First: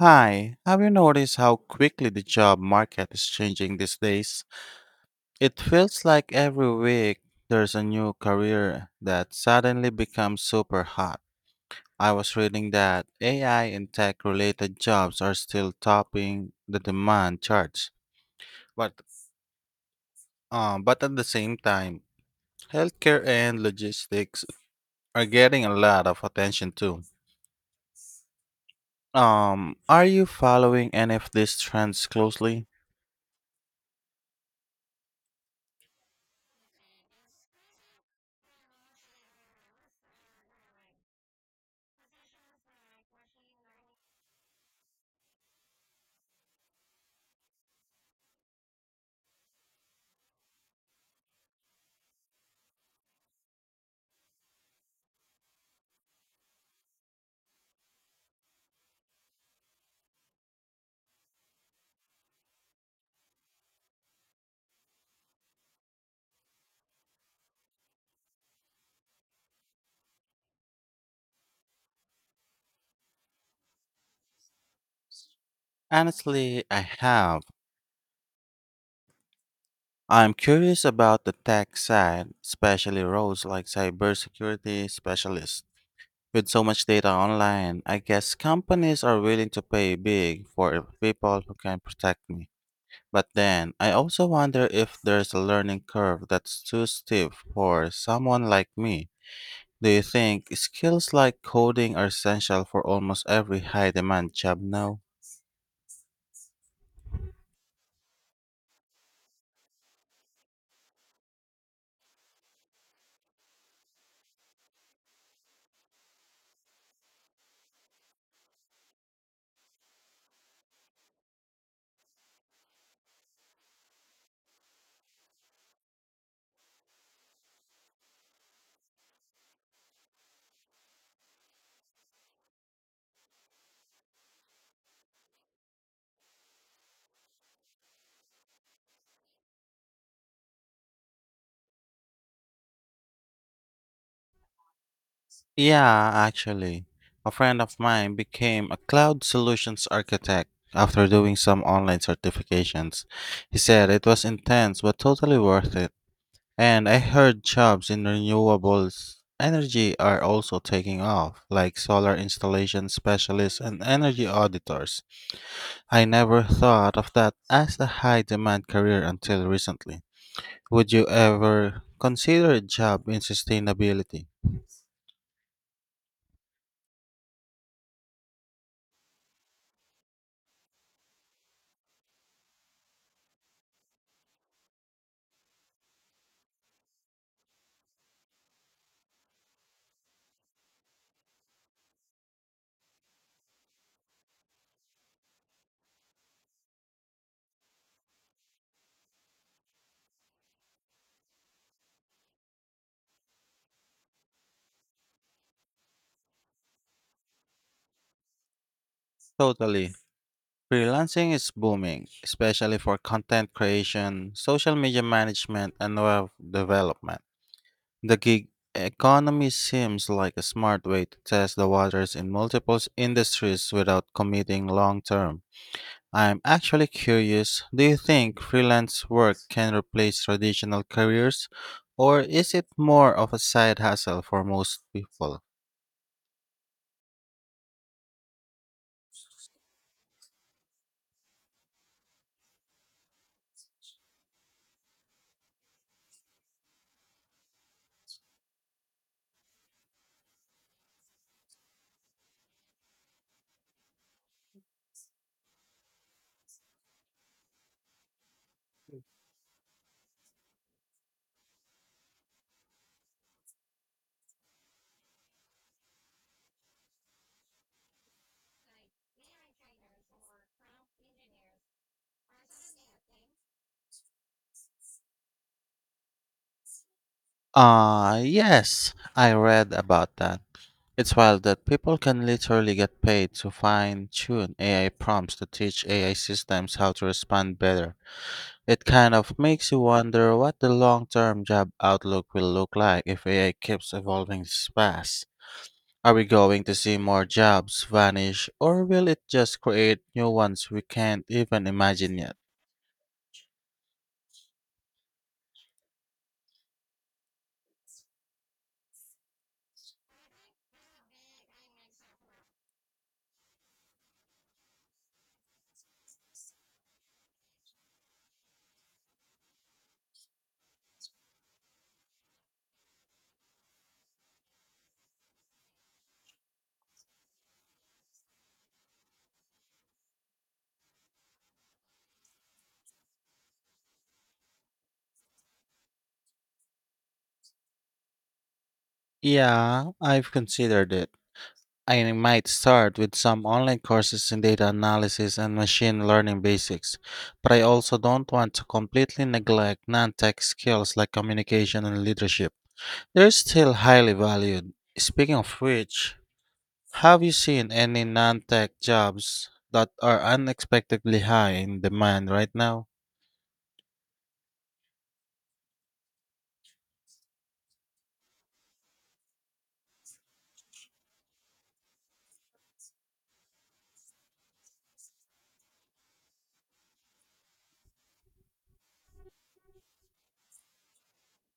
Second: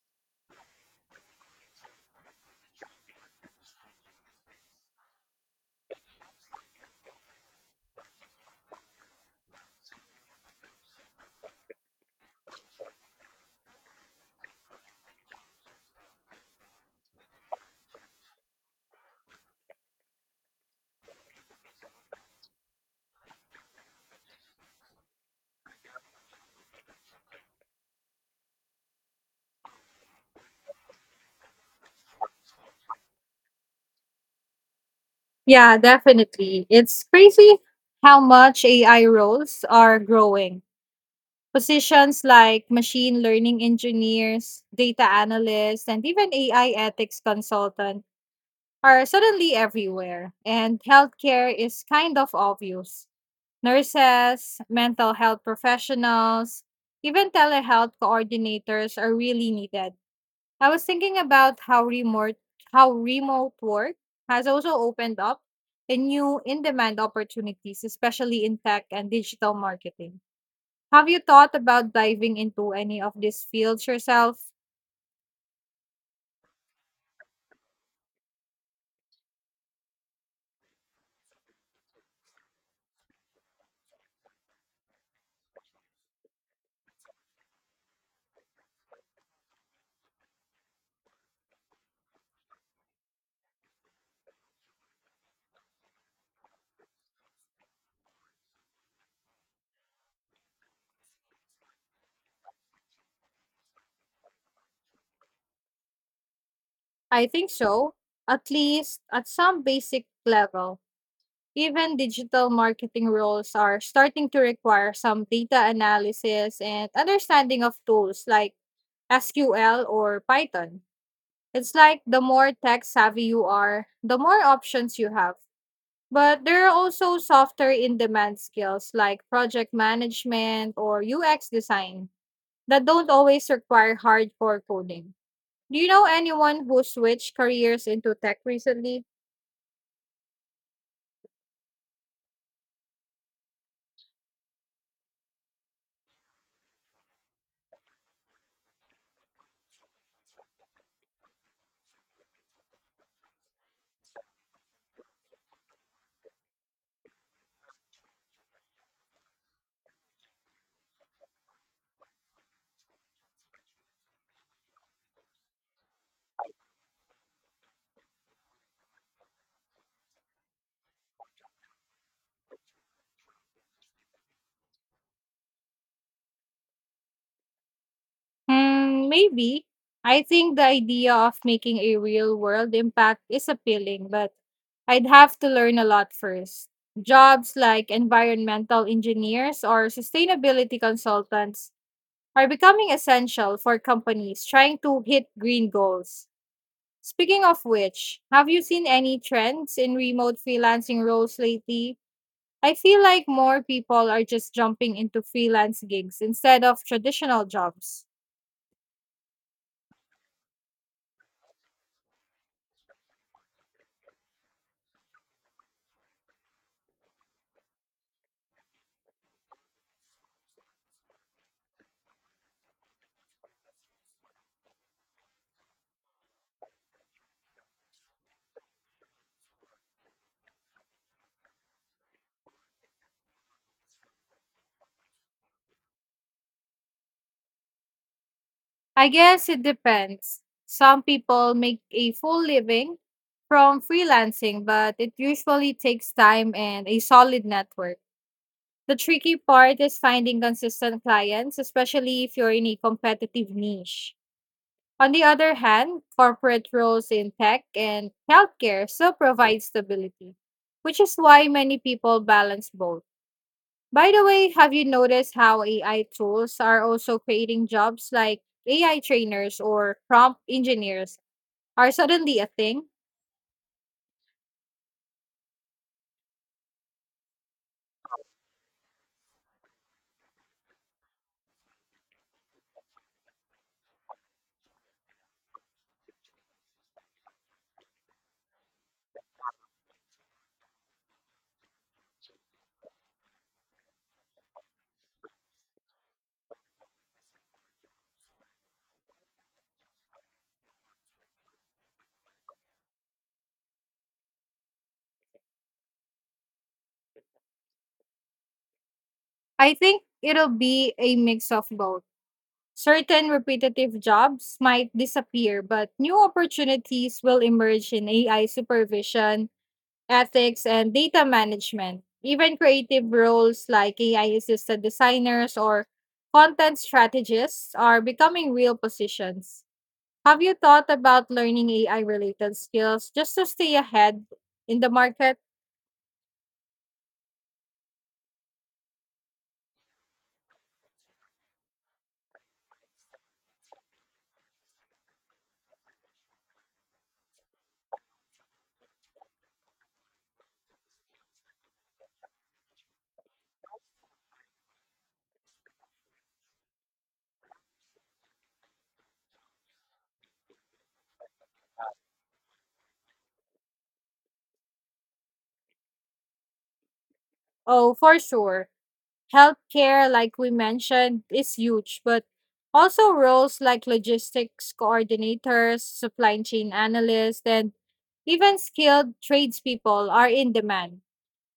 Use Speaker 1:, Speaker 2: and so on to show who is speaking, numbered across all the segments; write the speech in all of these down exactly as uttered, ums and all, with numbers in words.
Speaker 1: Hi, have you noticed how quickly the job market is changing these days? It feels like every week there's a new career that suddenly becomes super hot. I was reading that A I and tech related jobs are still topping the demand charts, but um, but at the same time, healthcare and logistics are getting a lot of attention too. Um, are you following any of these trends closely?
Speaker 2: Yeah, definitely. It's crazy how much A I roles are growing. Positions like machine learning engineers, data analysts, and even A I ethics consultant are suddenly everywhere. And healthcare is kind of obvious. Nurses, mental health professionals, even telehealth coordinators are really needed. I was thinking about how remote how remote work has also opened up a new in-demand opportunities, especially in tech and digital marketing. Have you thought about diving into any of these fields yourself?
Speaker 1: Honestly, I have. I'm curious about the tech side, especially roles like cybersecurity specialist. With so much data online, I guess companies are willing to pay big for people who can protect me. But then, I also wonder if there's a learning curve that's too steep for someone like me. Do you think skills like coding are essential for almost every high demand job now?
Speaker 2: I think so, at least at some basic level. Even digital marketing roles are starting to require some data analysis and understanding of tools like S Q L or Python. It's like the more tech savvy you are, the more options you have. But there are also softer in demand skills like project management or U X design that don't always require hardcore coding. Do you know anyone who switched careers into tech recently?
Speaker 1: Yeah, actually, a friend of mine became a cloud solutions architect after doing some online certifications. He said it was intense but totally worth it. And I heard jobs in renewables energy are also taking off, like solar installation specialists and energy auditors. I never thought of that as a high demand career until recently. Would you ever consider a job in sustainability?
Speaker 2: Hmm, maybe. I think the idea of making a real world impact is appealing, but I'd have to learn a lot first. Jobs like environmental engineers or sustainability consultants are becoming essential for companies trying to hit green goals. Speaking of which, have you seen any trends in remote freelancing roles lately? I feel like more people are just jumping into freelance gigs instead of traditional jobs.
Speaker 1: Totally. Freelancing is booming, especially for content creation, social media management, and web development. The gig economy seems like a smart way to test the waters in multiple s- industries without committing long term. I'm actually curious, do you think freelance work can replace traditional careers, or is it more of a side hustle for most people?
Speaker 2: I guess it depends. Some people make a full living from freelancing, but it usually takes time and a solid network. The tricky part is finding consistent clients, especially if you're in a competitive niche. On the other hand, corporate roles in tech and healthcare still provide stability, which is why many people balance both. By the way, have you noticed how A I tools are also creating jobs like A I trainers or prompt engineers are suddenly a thing?
Speaker 1: Uh, yes, I read about that. It's wild that people can literally get paid to fine tune A I prompts to teach A I systems how to respond better. It kind of makes you wonder what the long term job outlook will look like if A I keeps evolving this fast. Are we going to see more jobs vanish, or will it just create new ones we can't even imagine yet?
Speaker 2: I think it'll be a mix of both. Certain repetitive jobs might disappear, but new opportunities will emerge in A I supervision, ethics, and data management. Even creative roles like A I assisted designers or content strategists are becoming real positions. Have you thought about learning A I related skills just to stay ahead in the market?
Speaker 1: Yeah, I've considered it. I might start with some online courses in data analysis and machine learning basics, but I also don't want to completely neglect non tech skills like communication and leadership. They're still highly valued. Speaking of which, have you seen any non tech jobs that are unexpectedly high in demand right now?
Speaker 2: Oh, for sure. Healthcare, like we mentioned, is huge, but also roles like logistics coordinators, supply chain analysts, and even skilled tradespeople are in demand.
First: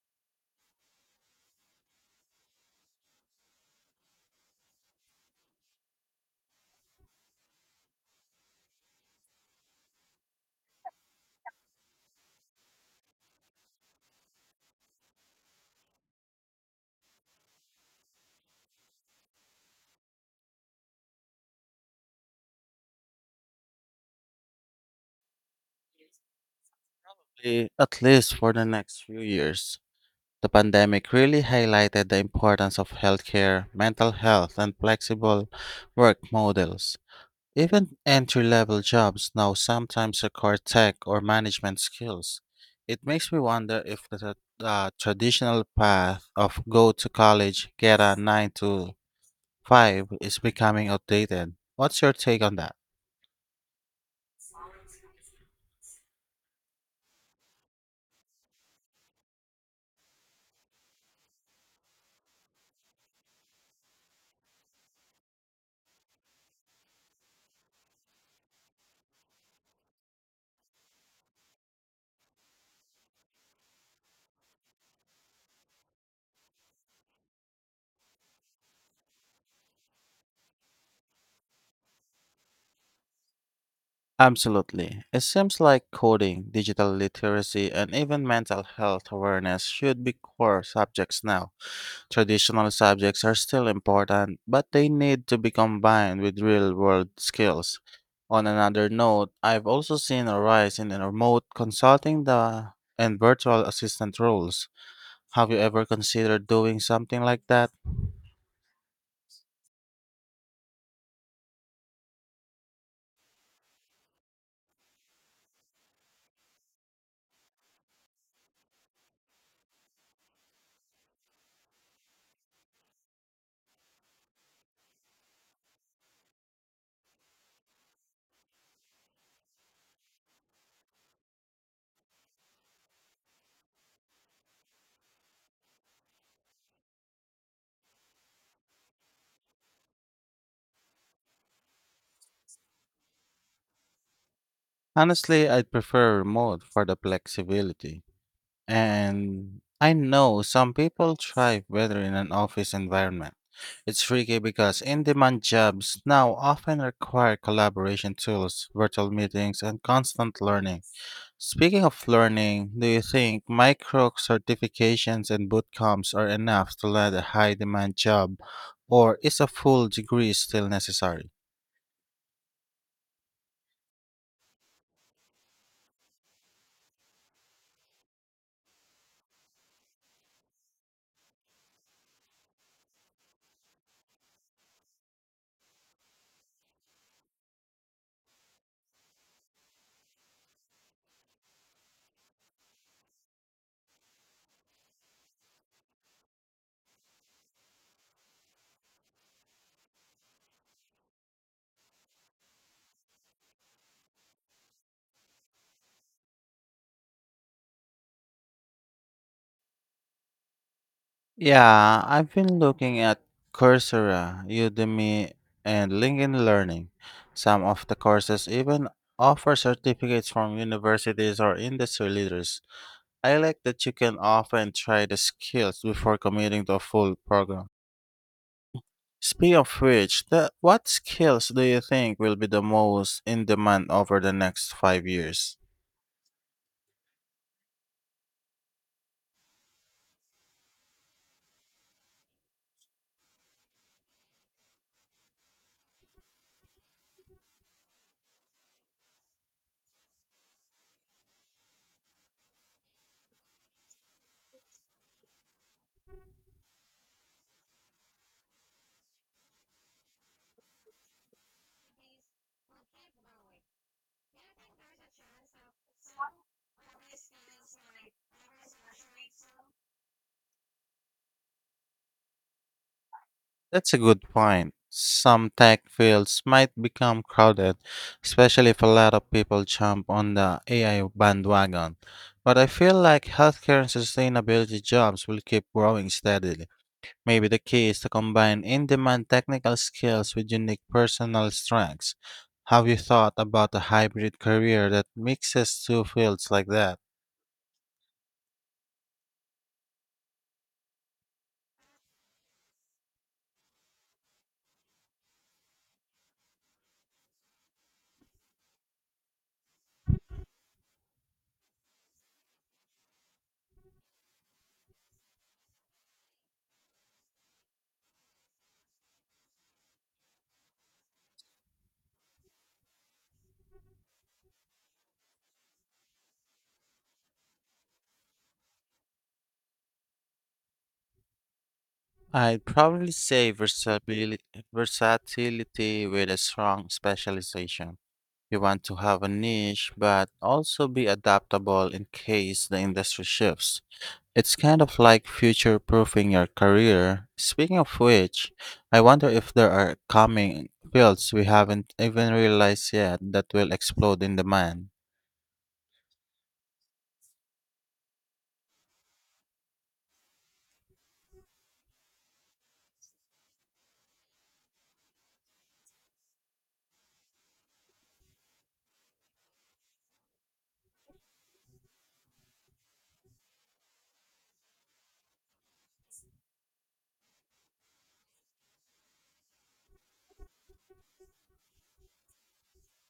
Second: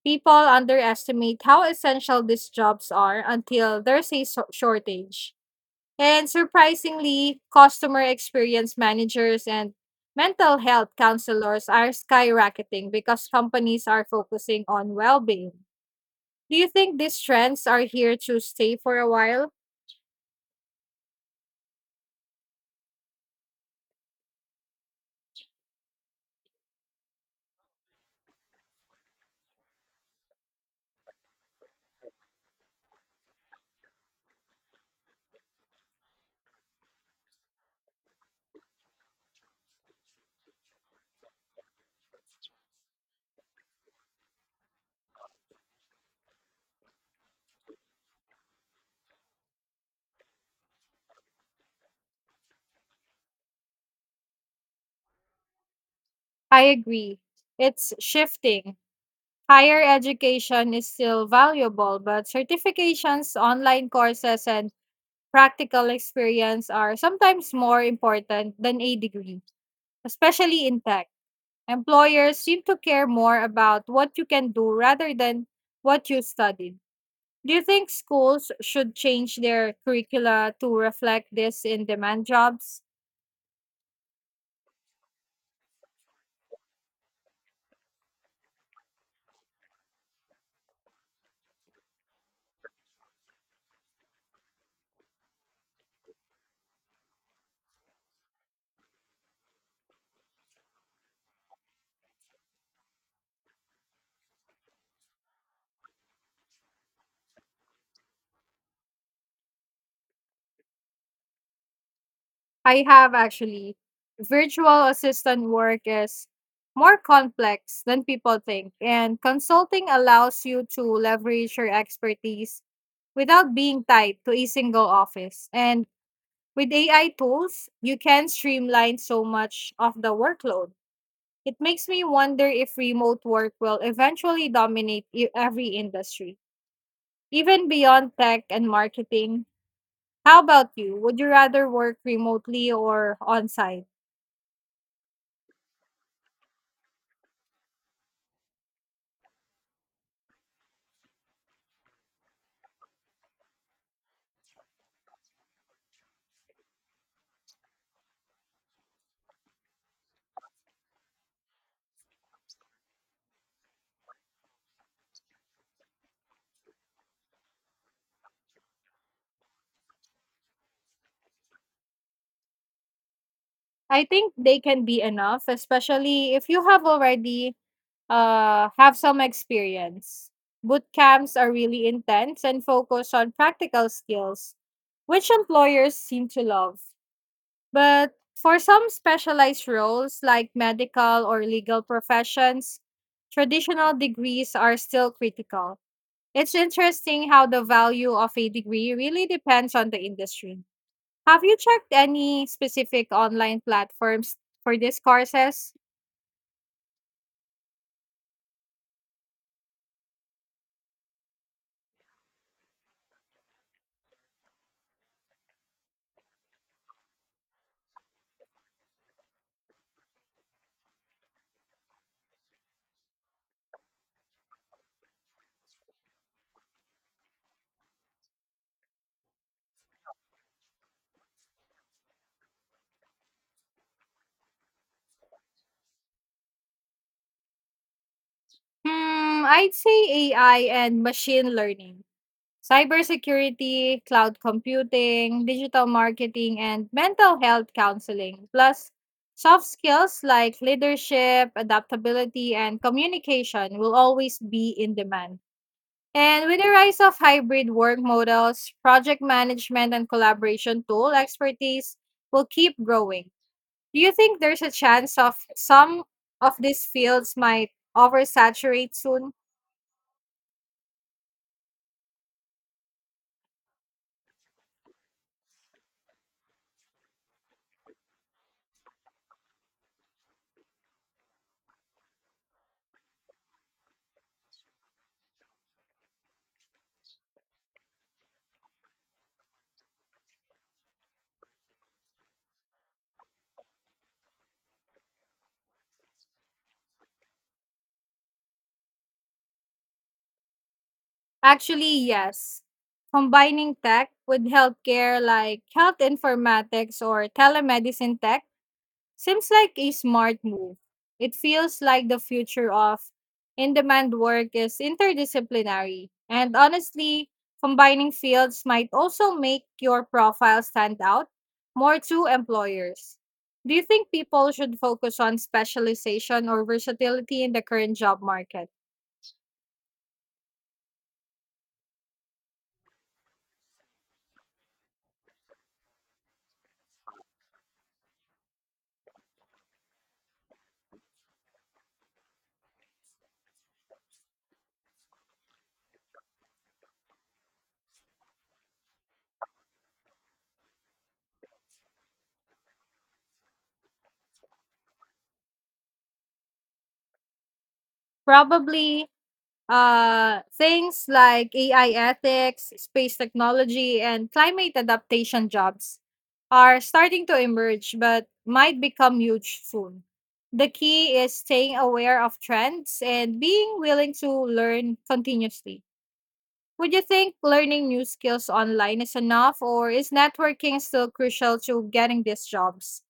Speaker 2: People underestimate how essential these jobs are until there's a so- shortage. And surprisingly, customer experience managers and mental health counselors are skyrocketing because companies are focusing on well being. Do you think these trends are here to stay for a while?
Speaker 1: Eh, At least for the next few years. The pandemic really highlighted the importance of healthcare, mental health, and flexible work models. Even entry level jobs now sometimes require tech or management skills. It makes me wonder if the tra- uh, traditional path of go to college, get a nine to five is becoming outdated. What's your take on that?
Speaker 2: I agree. It's shifting. Higher education is still valuable, but certifications, online courses, and practical experience are sometimes more important than a degree, especially in tech. Employers seem to care more about what you can do rather than what you studied. Do you think schools should change their curricula to reflect this in demand jobs?
Speaker 1: Absolutely. It seems like coding, digital literacy, and even mental health awareness should be core subjects now. Traditional subjects are still important, but they need to be combined with real world skills. On another note, I've also seen a rise in remote consulting the, and virtual assistant roles. Have you ever considered doing something like that?
Speaker 2: I have actually. Virtual assistant work is more complex than people think, and consulting allows you to leverage your expertise without being tied to a single office. And with A I tools, you can streamline so much of the workload. It makes me wonder if remote work will eventually dominate e- every industry, even beyond tech and marketing. How about you? Would you rather work remotely or on site?
Speaker 1: Honestly, I'd prefer remote for the flexibility. And I know some people thrive better in an office environment. It's tricky because in demand jobs now often require collaboration tools, virtual meetings, and constant learning. Speaking of learning, do you think micro certifications and bootcamps are enough to land a high demand job, or is a full degree still necessary?
Speaker 2: I think they can be enough, especially if you have already uh, have some experience. Boot camps are really intense and focus on practical skills, which employers seem to love. But for some specialized roles like medical or legal professions, traditional degrees are still critical. It's interesting how the value of a degree really depends on the industry. Have you checked any specific online platforms for these courses?
Speaker 1: Yeah, I've been looking at Coursera, Udemy, and LinkedIn Learning. Some of the courses even offer certificates from universities or industry leaders. I like that you can often try the skills before committing to a full program. Speaking of which, the, what skills do you think will be the most in demand over the next five years?
Speaker 2: Hmm, I'd say A I and machine learning, cybersecurity, cloud computing, digital marketing, and mental health counseling, plus soft skills like leadership, adaptability, and communication will always be in demand. And with the rise of hybrid work models, project management and collaboration tool expertise will keep growing. Do you think there's a chance of some of these fields might oversaturate soon?
Speaker 1: That's a good point. Some tech fields might become crowded, especially if a lot of people jump on the A I bandwagon. But I feel like healthcare and sustainability jobs will keep growing steadily. Maybe the key is to combine in demand technical skills with unique personal strengths. Have you thought about a hybrid career that mixes two fields like that?
Speaker 2: Actually, yes. Combining tech with healthcare like health informatics or telemedicine tech seems like a smart move. It feels like the future of in demand work is interdisciplinary. And honestly, combining fields might also make your profile stand out more to employers. Do you think people should focus on specialization or versatility in the current job market?
Speaker 1: I'd probably say versatility, versatility with a strong specialization. You want to have a niche, but also be adaptable in case the industry shifts. It's kind of like future proofing your career. Speaking of which, I wonder if there are coming fields we haven't even realized yet that will explode in demand.
Speaker 2: Probably. Uh, things like A I ethics, space technology, and climate adaptation jobs are starting to emerge but might become huge soon. The key is staying aware of trends and being willing to learn continuously. Would you think learning new skills online is enough, or is networking still crucial to getting these jobs?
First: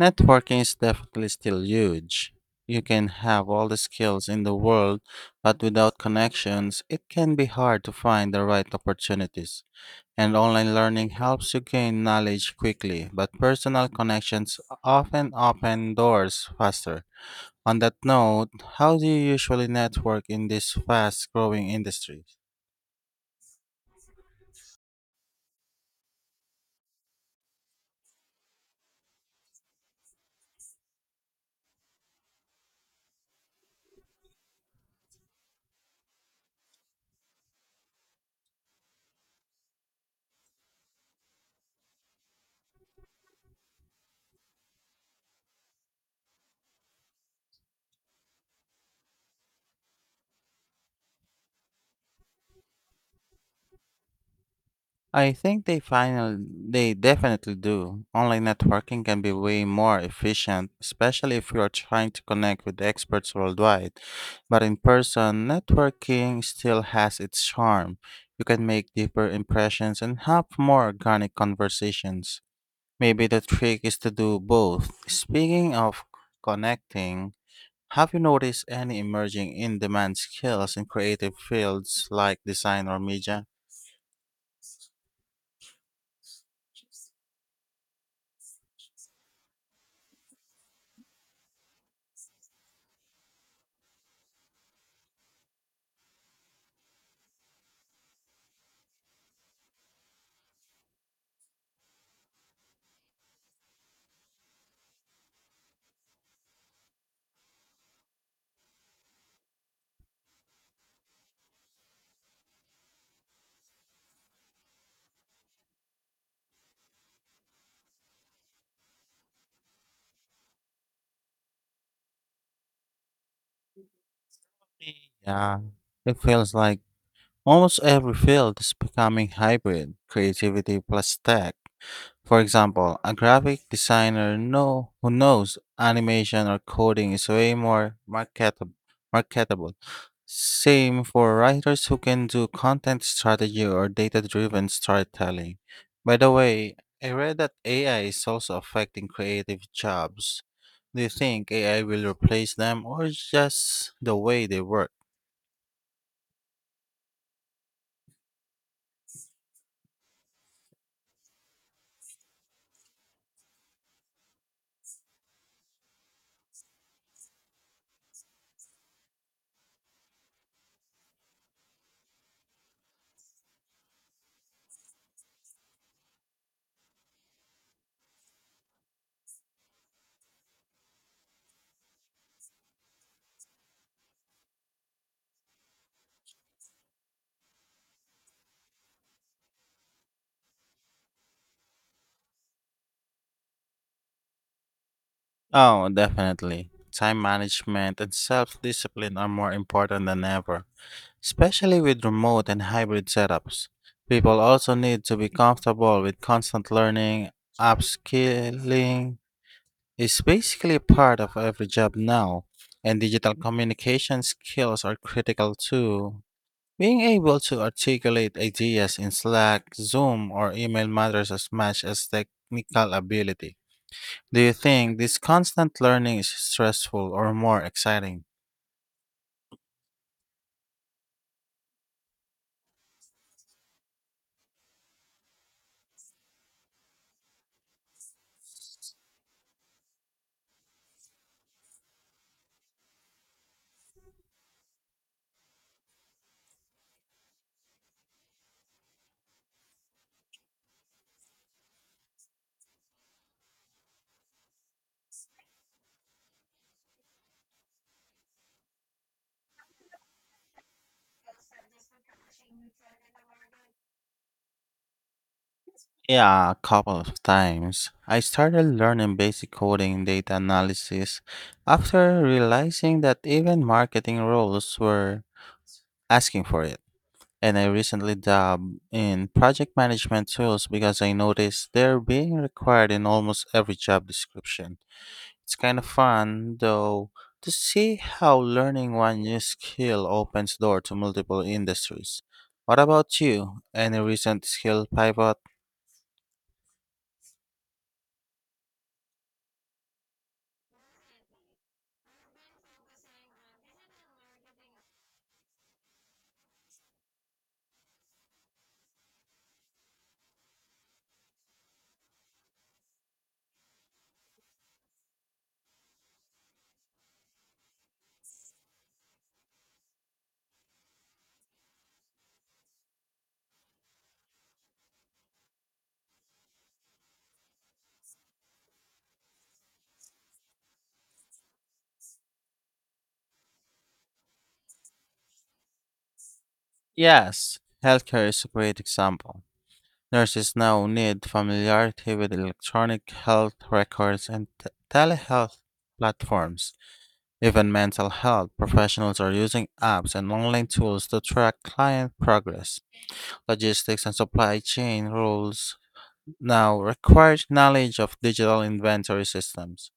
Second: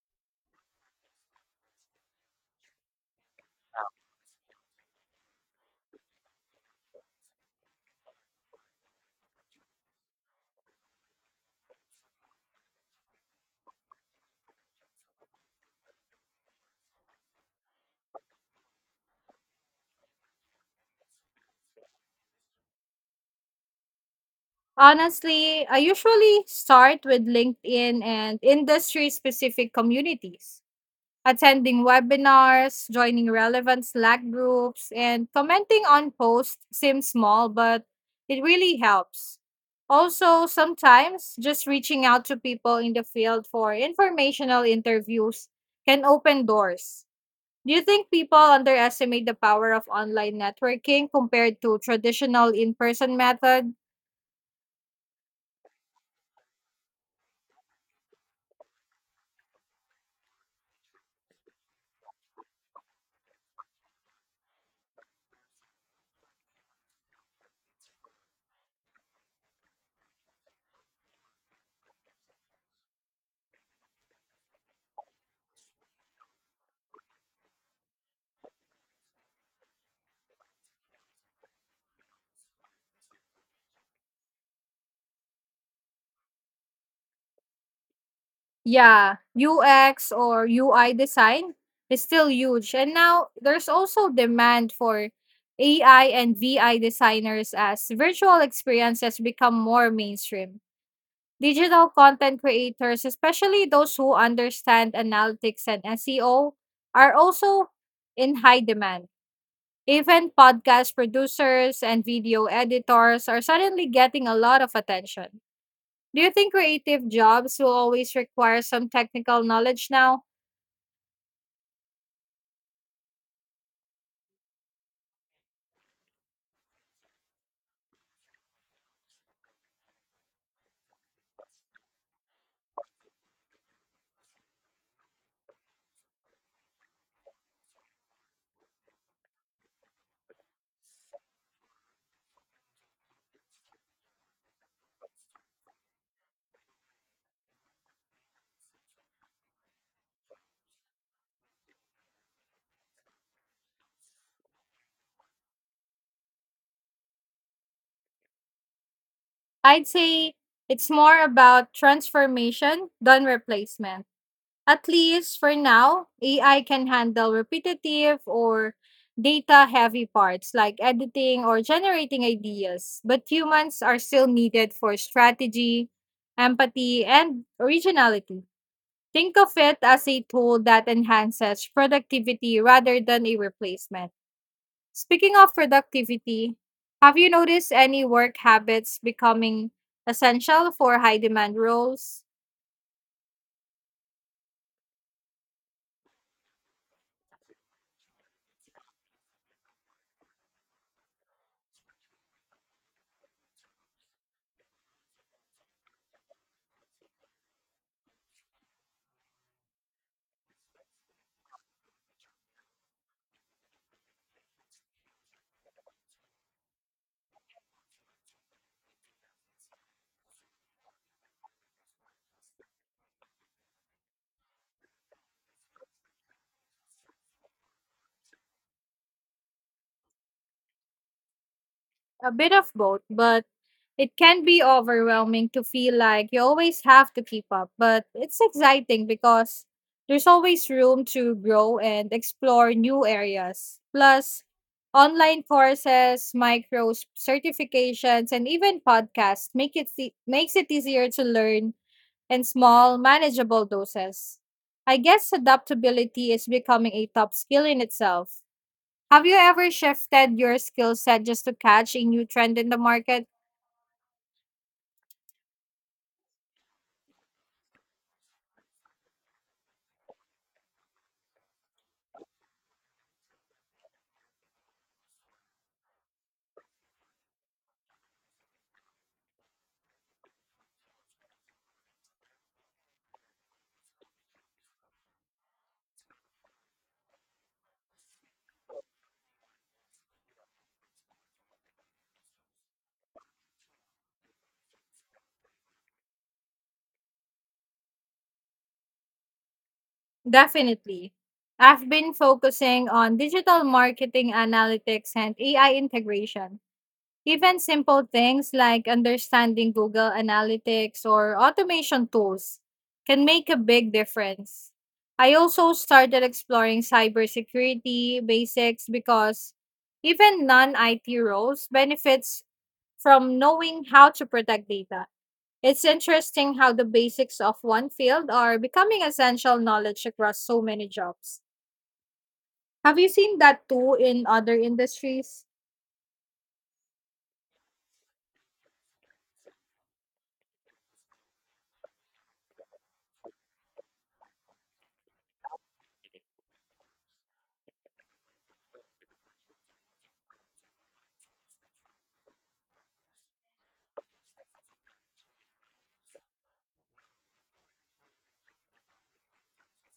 Speaker 1: Networking is definitely still huge. You can have all the skills in the world, but without connections, it can be hard to find the right opportunities. And online learning helps you gain knowledge quickly, but personal connections often open doors faster. On that note, how do you usually network in this fast growing industry?
Speaker 2: Honestly, I usually start with LinkedIn and industry specific communities, attending webinars, joining relevant Slack groups, and commenting on posts seems small, but it really helps. Also, sometimes just reaching out to people in the field for informational interviews can open doors. Do you think people underestimate the power of online networking compared to traditional in person methods?
Speaker 1: I think they final they definitely do. Online networking can be way more efficient, especially if you are trying to connect with experts worldwide. But in person, networking still has its charm. You can make deeper impressions and have more organic conversations. Maybe the trick is to do both. Speaking of connecting, have you noticed any emerging in demand skills in creative fields like design or media?
Speaker 2: Yeah, U X or U I design is still huge. And now there's also demand for A I and V I designers as virtual experiences become more mainstream. Digital content creators, especially those who understand analytics and S E O, are also in high demand. Even podcast producers and video editors are suddenly getting a lot of attention. Do you think creative jobs will always require some technical knowledge now?
Speaker 1: Yeah, it feels like almost every field is becoming hybrid creativity plus tech. For example, a graphic designer know, who knows animation or coding is way more marketable. marketable. Same for writers who can do content strategy or data driven storytelling. By the way, I read that A I is also affecting creative jobs. Do you think A I will replace them or just the way they work?
Speaker 2: I'd say it's more about transformation than replacement. At least for now, A I can handle repetitive or data heavy parts like editing or generating ideas, but humans are still needed for strategy, empathy, and originality. Think of it as a tool that enhances productivity rather than a replacement. Speaking of productivity, have you noticed any work habits becoming essential for high demand roles?
Speaker 1: Oh, definitely. Time management and self discipline are more important than ever. Especially with remote and hybrid setups, people also need to be comfortable with constant learning. Upskilling is basically part of every job now, and digital communication skills are critical too. Being able to articulate ideas in Slack, Zoom, or email matters as much as technical ability. Do you think this constant learning is stressful or more exciting?
Speaker 2: A bit of both, but it can be overwhelming to feel like you always have to keep up. But it's exciting because there's always room to grow and explore new areas. Plus, online courses, micro s- certifications, and even podcasts make it e- makes it easier to learn and small, manageable doses. I guess adaptability is becoming a top skill in itself. Have you ever shifted your skill set just to catch a new trend in the market?
Speaker 1: Yeah, a couple of times. I started learning basic coding and data analysis after realizing that even marketing roles were asking for it. And I recently dabbled in project management tools because I noticed they're being required in almost every job description. It's kind of fun, though, to see how learning one new skill opens door to multiple industries. What about you? Any recent skill pivot?
Speaker 2: Definitely. I've been focusing on digital marketing analytics and A I integration. Even simple things like understanding Google Analytics or automation tools can make a big difference. I also started exploring cybersecurity basics because even non I T roles benefits from knowing how to protect data. It's interesting how the basics of one field are becoming essential knowledge across so many jobs. Have you seen that too in other industries?
Speaker 1: Yes, healthcare is a great example. Nurses now need familiarity with electronic health records and t- telehealth platforms. Even mental health professionals are using apps and online tools to track client progress. Logistics and supply chain rules now require knowledge of digital inventory systems.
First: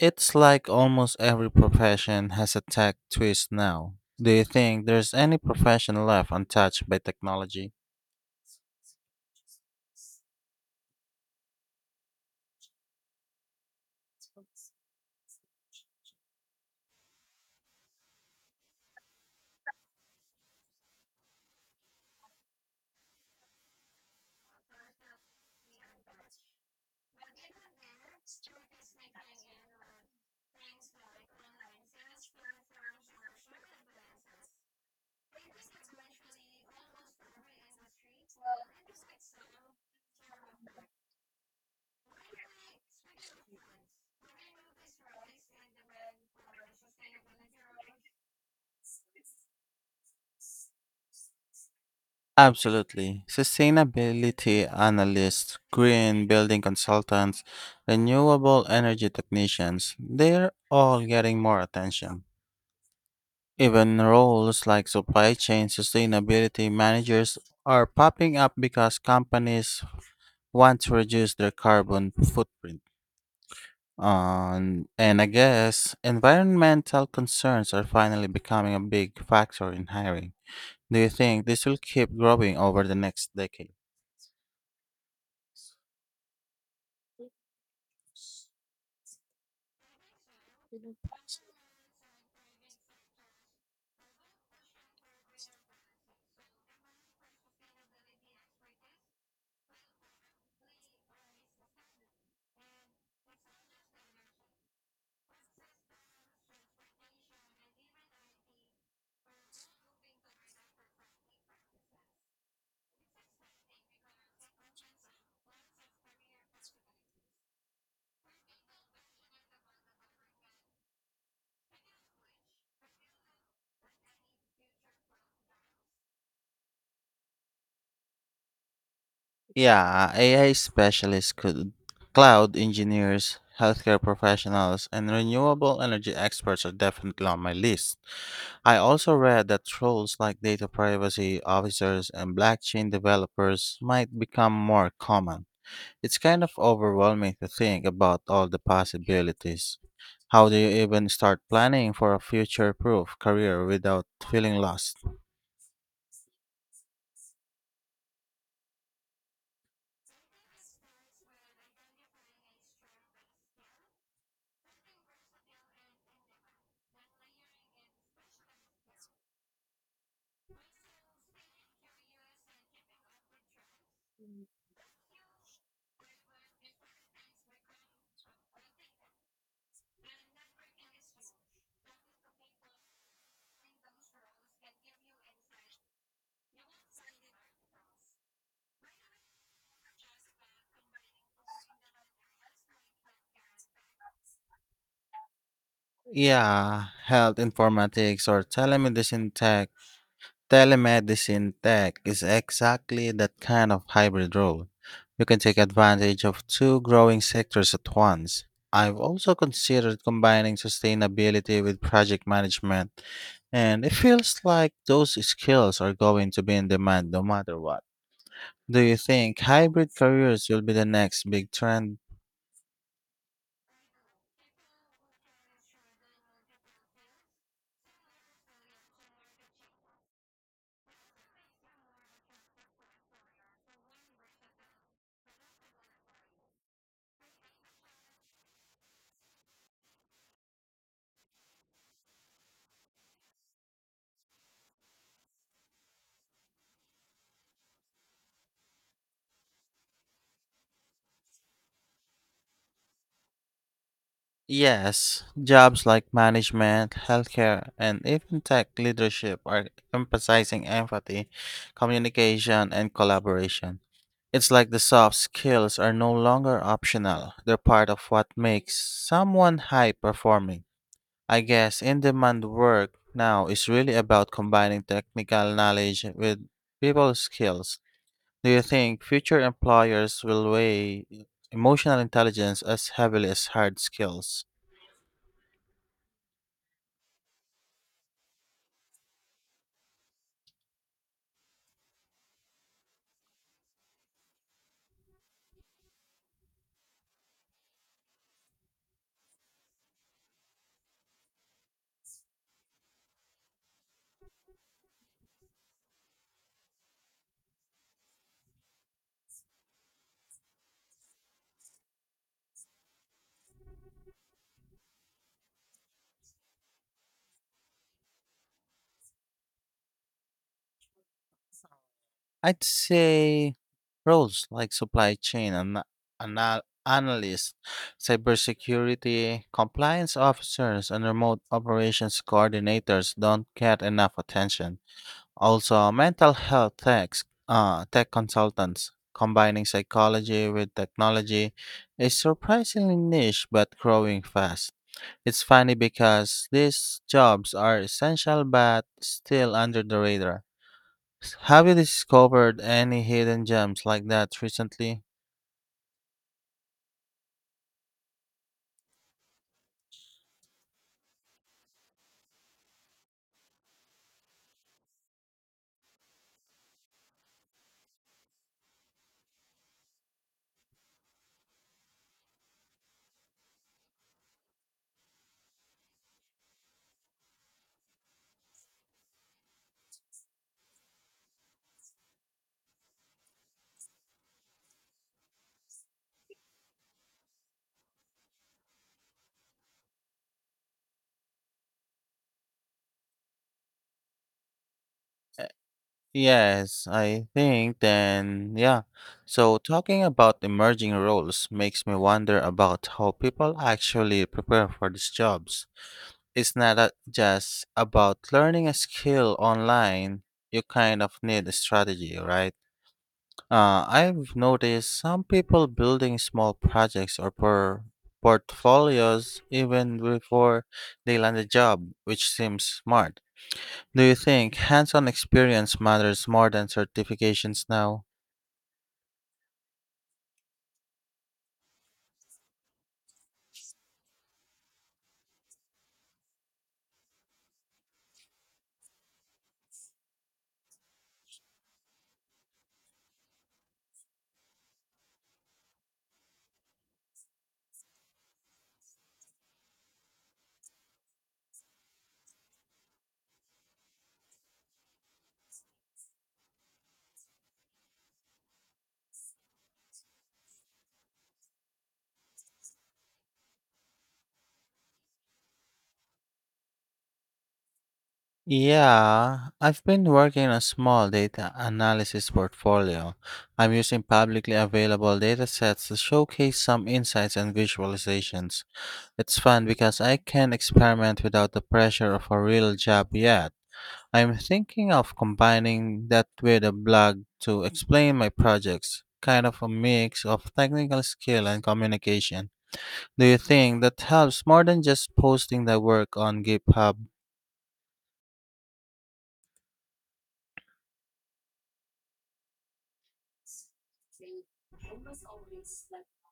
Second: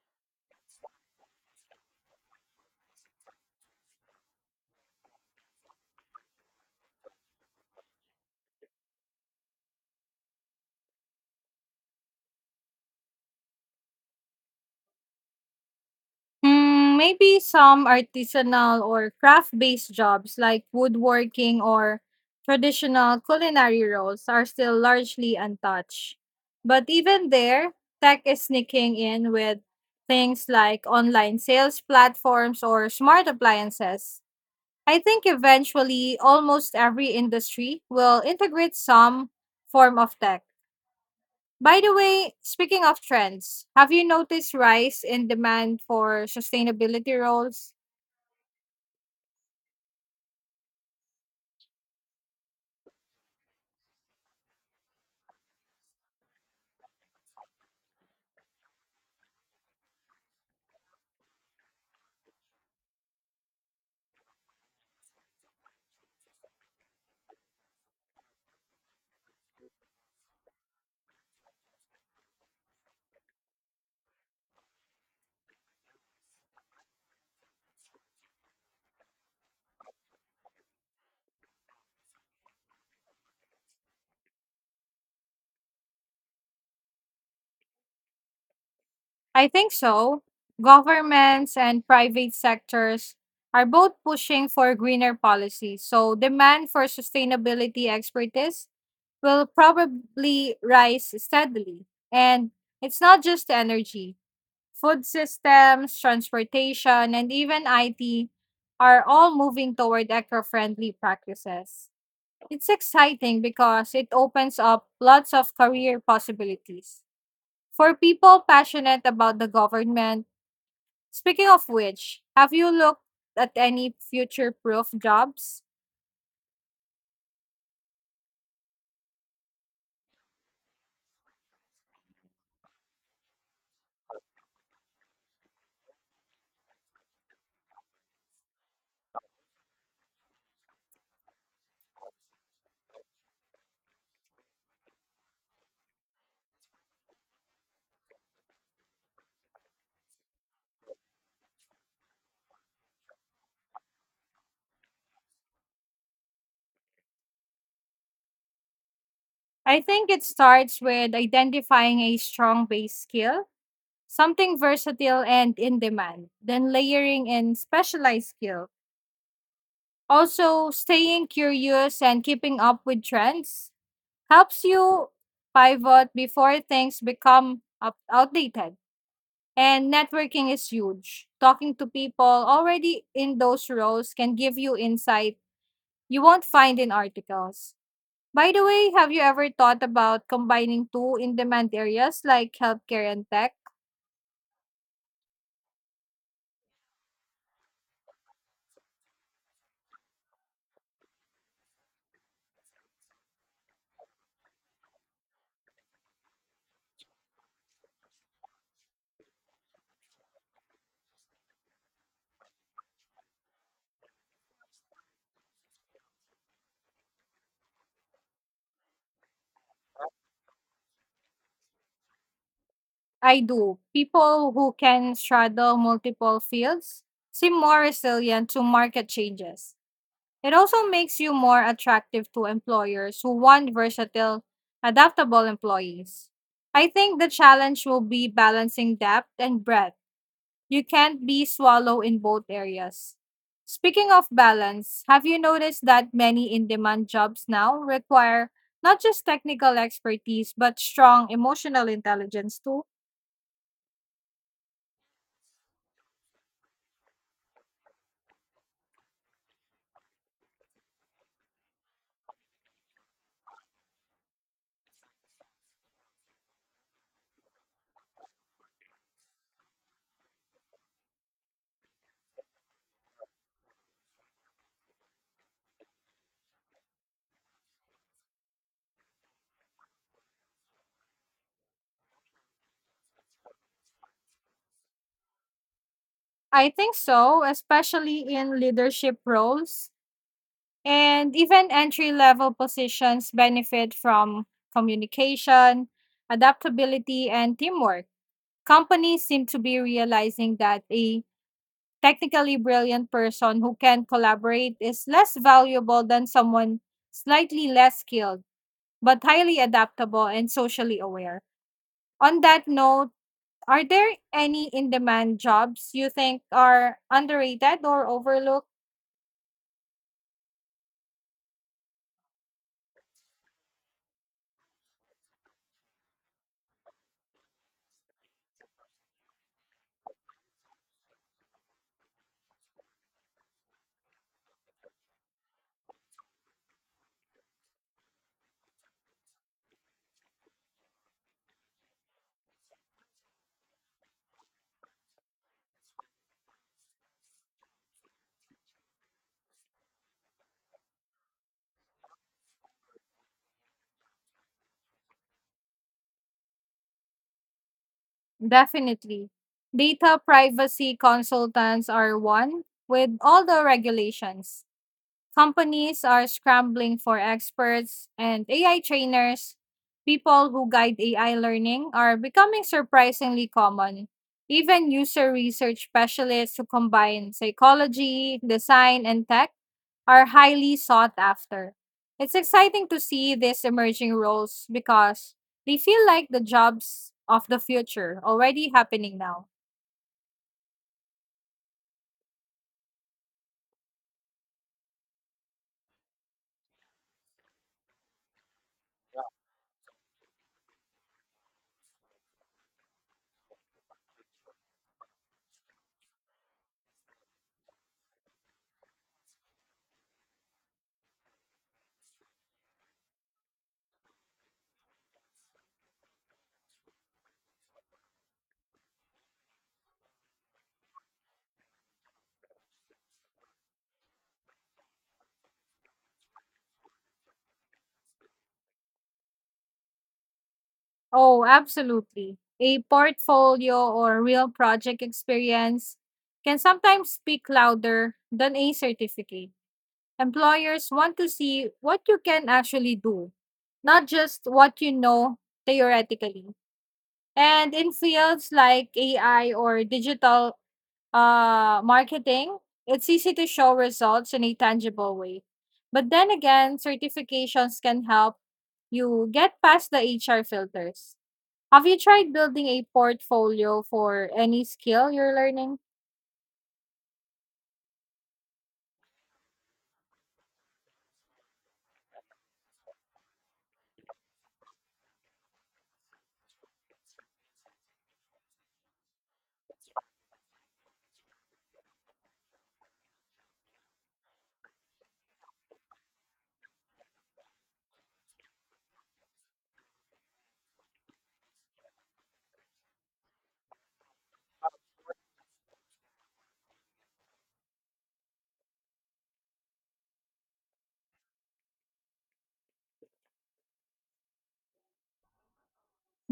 Speaker 1: It's like almost every profession has a tech twist now. Do you think there's any profession left untouched by technology?
Speaker 2: Hmm, maybe some artisanal or craft-based jobs like woodworking or traditional culinary roles are still largely untouched. But even there, tech is sneaking in with things like online sales platforms or smart appliances. I think eventually almost every industry will integrate some form of tech. By the way, speaking of trends, have you noticed rise in demand for sustainability roles?
Speaker 1: Absolutely. Sustainability analysts, green building consultants, renewable energy technicians, they're all getting more attention. Even roles like supply chain sustainability managers are popping up because companies want to reduce their carbon footprint. Um, and I guess environmental concerns are finally becoming a big factor in hiring. Do you think this will keep growing over the next decade?
Speaker 2: I think so. Governments and private sectors are both pushing for greener policies, so demand for sustainability expertise will probably rise steadily. And it's not just energy. Food systems, transportation, and even I T are all moving toward eco-friendly practices. It's exciting because it opens up lots of career possibilities for people passionate about the government. Speaking of which, have you looked at any future proof jobs?
Speaker 1: Yeah, A I specialists could cloud engineers, healthcare professionals, and renewable energy experts are definitely on my list. I also read that roles like data privacy officers and blockchain developers might become more common. It's kind of overwhelming to think about all the possibilities. How do you even start planning for a future proof career without feeling lost?
Speaker 2: I think it starts with identifying a strong base skill, something versatile and in demand, then layering in specialized skill. Also, staying curious and keeping up with trends helps you pivot before things become up- outdated. And networking is huge. Talking to people already in those roles can give you insight you won't find in articles. By the way, have you ever thought about combining two in demand areas like healthcare and tech?
Speaker 1: Yeah, health informatics or telemedicine tech Telemedicine tech is exactly that kind of hybrid role. You can take advantage of two growing sectors at once. I've also considered combining sustainability with project management, and it feels like those skills are going to be in demand no matter what. Do you think hybrid careers will be the next big trend?
Speaker 2: I do. People who can straddle multiple fields seem more resilient to market changes. It also makes you more attractive to employers who want versatile, adaptable employees. I think the challenge will be balancing depth and breadth. You can't be swallow in both areas. Speaking of balance, have you noticed that many in demand jobs now require not just technical expertise but strong emotional intelligence too?
Speaker 1: Yes, jobs like management, healthcare, and even tech leadership are emphasizing empathy, communication, and collaboration. It's like the soft skills are no longer optional, they're part of what makes someone high performing. I guess in demand work now is really about combining technical knowledge with people skills. Do you think future employers will weigh emotional intelligence as heavily as hard skills?
Speaker 2: I think so, especially in leadership roles. And even entry level positions benefit from communication, adaptability, and teamwork. Companies seem to be realizing that a technically brilliant person who can collaborate is less valuable than someone slightly less skilled, but highly adaptable and socially aware. On that note, are there any in demand jobs you think are underrated or overlooked?
Speaker 1: I'd say roles like supply chain and anal- analysts, cybersecurity, compliance officers, and remote operations coordinators don't get enough attention. Also, mental health techs, uh, tech consultants, combining psychology with technology, is surprisingly niche but growing fast. It's funny because these jobs are essential but still under the radar. S- Have you discovered any hidden gems like that recently?
Speaker 2: Definitely. Data privacy consultants are one with all the regulations. Companies are scrambling for experts and A I trainers. People who guide A I learning are becoming surprisingly common. Even user research specialists who combine psychology, design, and tech are highly sought after. It's exciting to see these emerging roles because they feel like the jobs of the future already happening now.
Speaker 1: Uh, Yes, I think then, yeah. So, talking about emerging roles makes me wonder about how people actually prepare for these jobs. It's not a- just about learning a skill online, you kind of need a strategy, right? Uh, I've noticed some people building small projects or por- portfolios even before they land a job, which seems smart. Do you think hands on experience matters more than certifications now?
Speaker 2: Oh, absolutely. A portfolio or real project experience can sometimes speak louder than a certificate. Employers want to see what you can actually do, not just what you know theoretically. And in fields like A I or digital uh, marketing, it's easy to show results in a tangible way. But then again, certifications can help you get past the H R filters. Have you tried building a portfolio for any skill you're learning?
Speaker 1: Yeah, I've been working on a small data analysis portfolio. I'm using publicly available datasets to showcase some insights and visualizations. It's fun because I can experiment without the pressure of a real job yet. I'm thinking of combining that with a blog to explain my projects, kind of a mix of technical skill and communication. Do you think that helps more than just posting the work on GitHub?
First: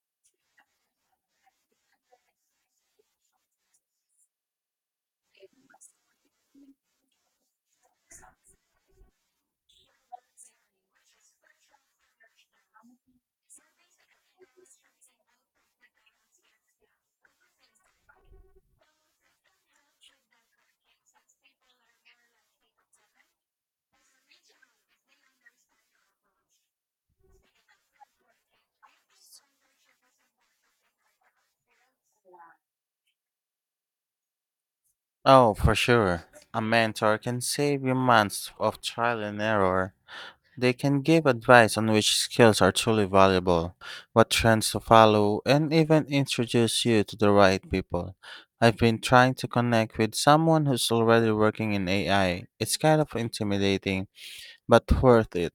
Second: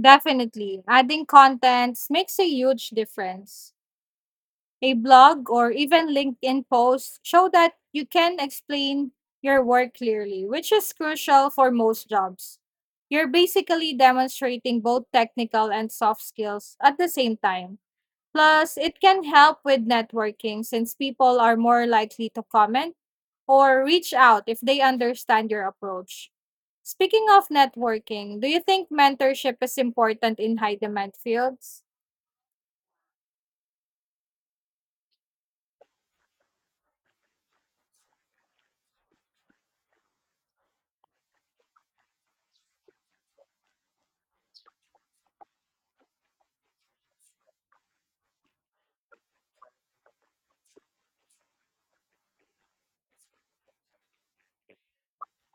Speaker 2: Definitely. Adding contents makes a huge difference. A blog or even LinkedIn posts show that you can explain your work clearly, which is crucial for most jobs. You're basically demonstrating both technical and soft skills at the same time. Plus, it can help with networking since people are more likely to comment or reach out if they understand your approach. Speaking of networking, do you think mentorship is important in high demand fields?
Speaker 1: Oh, for sure. A mentor can save you months of trial and error. They can give advice on which skills are truly valuable, what trends to follow, and even introduce you to the right people. I've been trying to connect with someone who's already working in A I. It's kind of intimidating, but worth it.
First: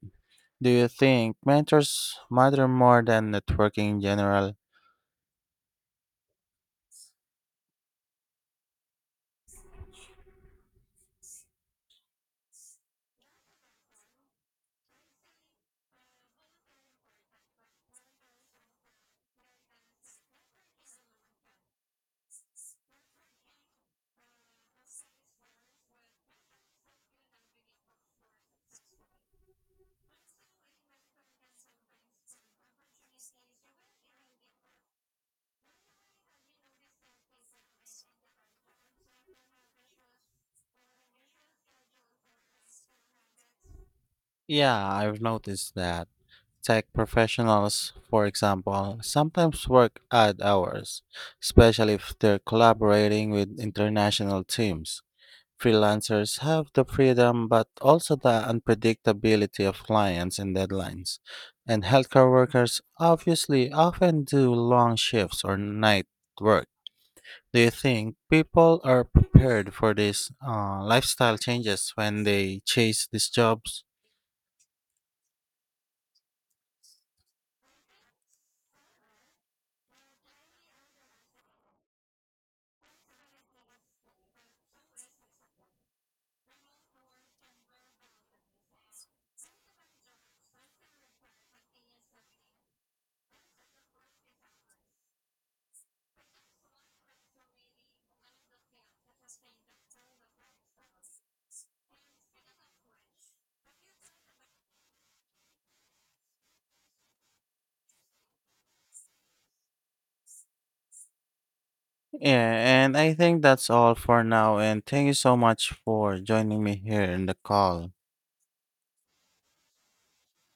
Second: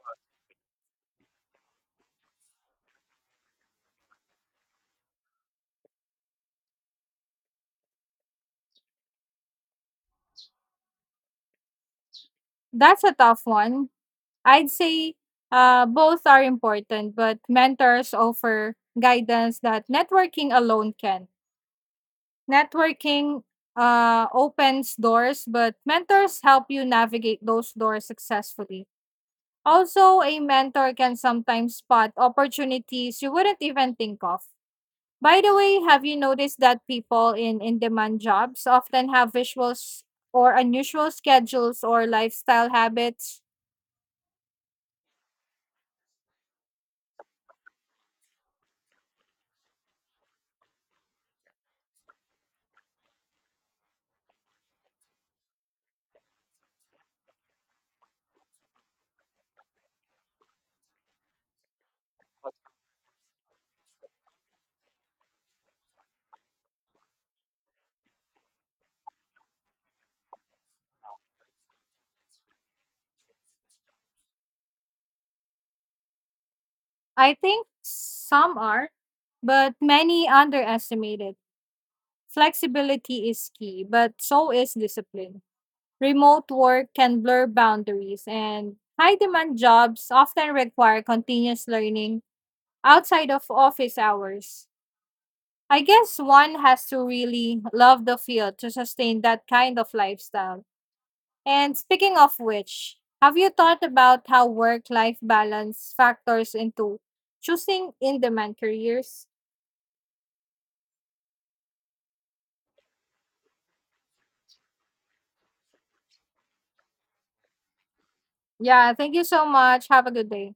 Speaker 1: Do you think mentors matter more than networking in general?
Speaker 2: That's a tough one. I'd say uh, both are important, but mentors offer guidance that networking alone can. Networking uh, opens doors, but mentors help you navigate those doors successfully. Also, a mentor can sometimes spot opportunities you wouldn't even think of. By the way, have you noticed that people in in demand jobs often have visuals or unusual schedules or lifestyle habits?
Speaker 1: Yeah, I've noticed that. Tech professionals, for example, sometimes work odd hours, especially if they're collaborating with international teams. Freelancers have the freedom but also the unpredictability of clients and deadlines. And healthcare workers obviously often do long shifts or night work. Do you think people are prepared for these uh, lifestyle changes when they chase these jobs?
Speaker 2: I think some are, but many underestimate it. Flexibility is key, but so is discipline. Remote work can blur boundaries, and high demand jobs often require continuous learning outside of office hours. I guess one has to really love the field to sustain that kind of lifestyle. And speaking of which, have you thought about how work life balance factors into choosing in demand careers?
Speaker 1: Yeah, and I think that's all for now. And thank you so much for joining me here in the call.
Speaker 2: Yeah, thank you so much. Have a good day.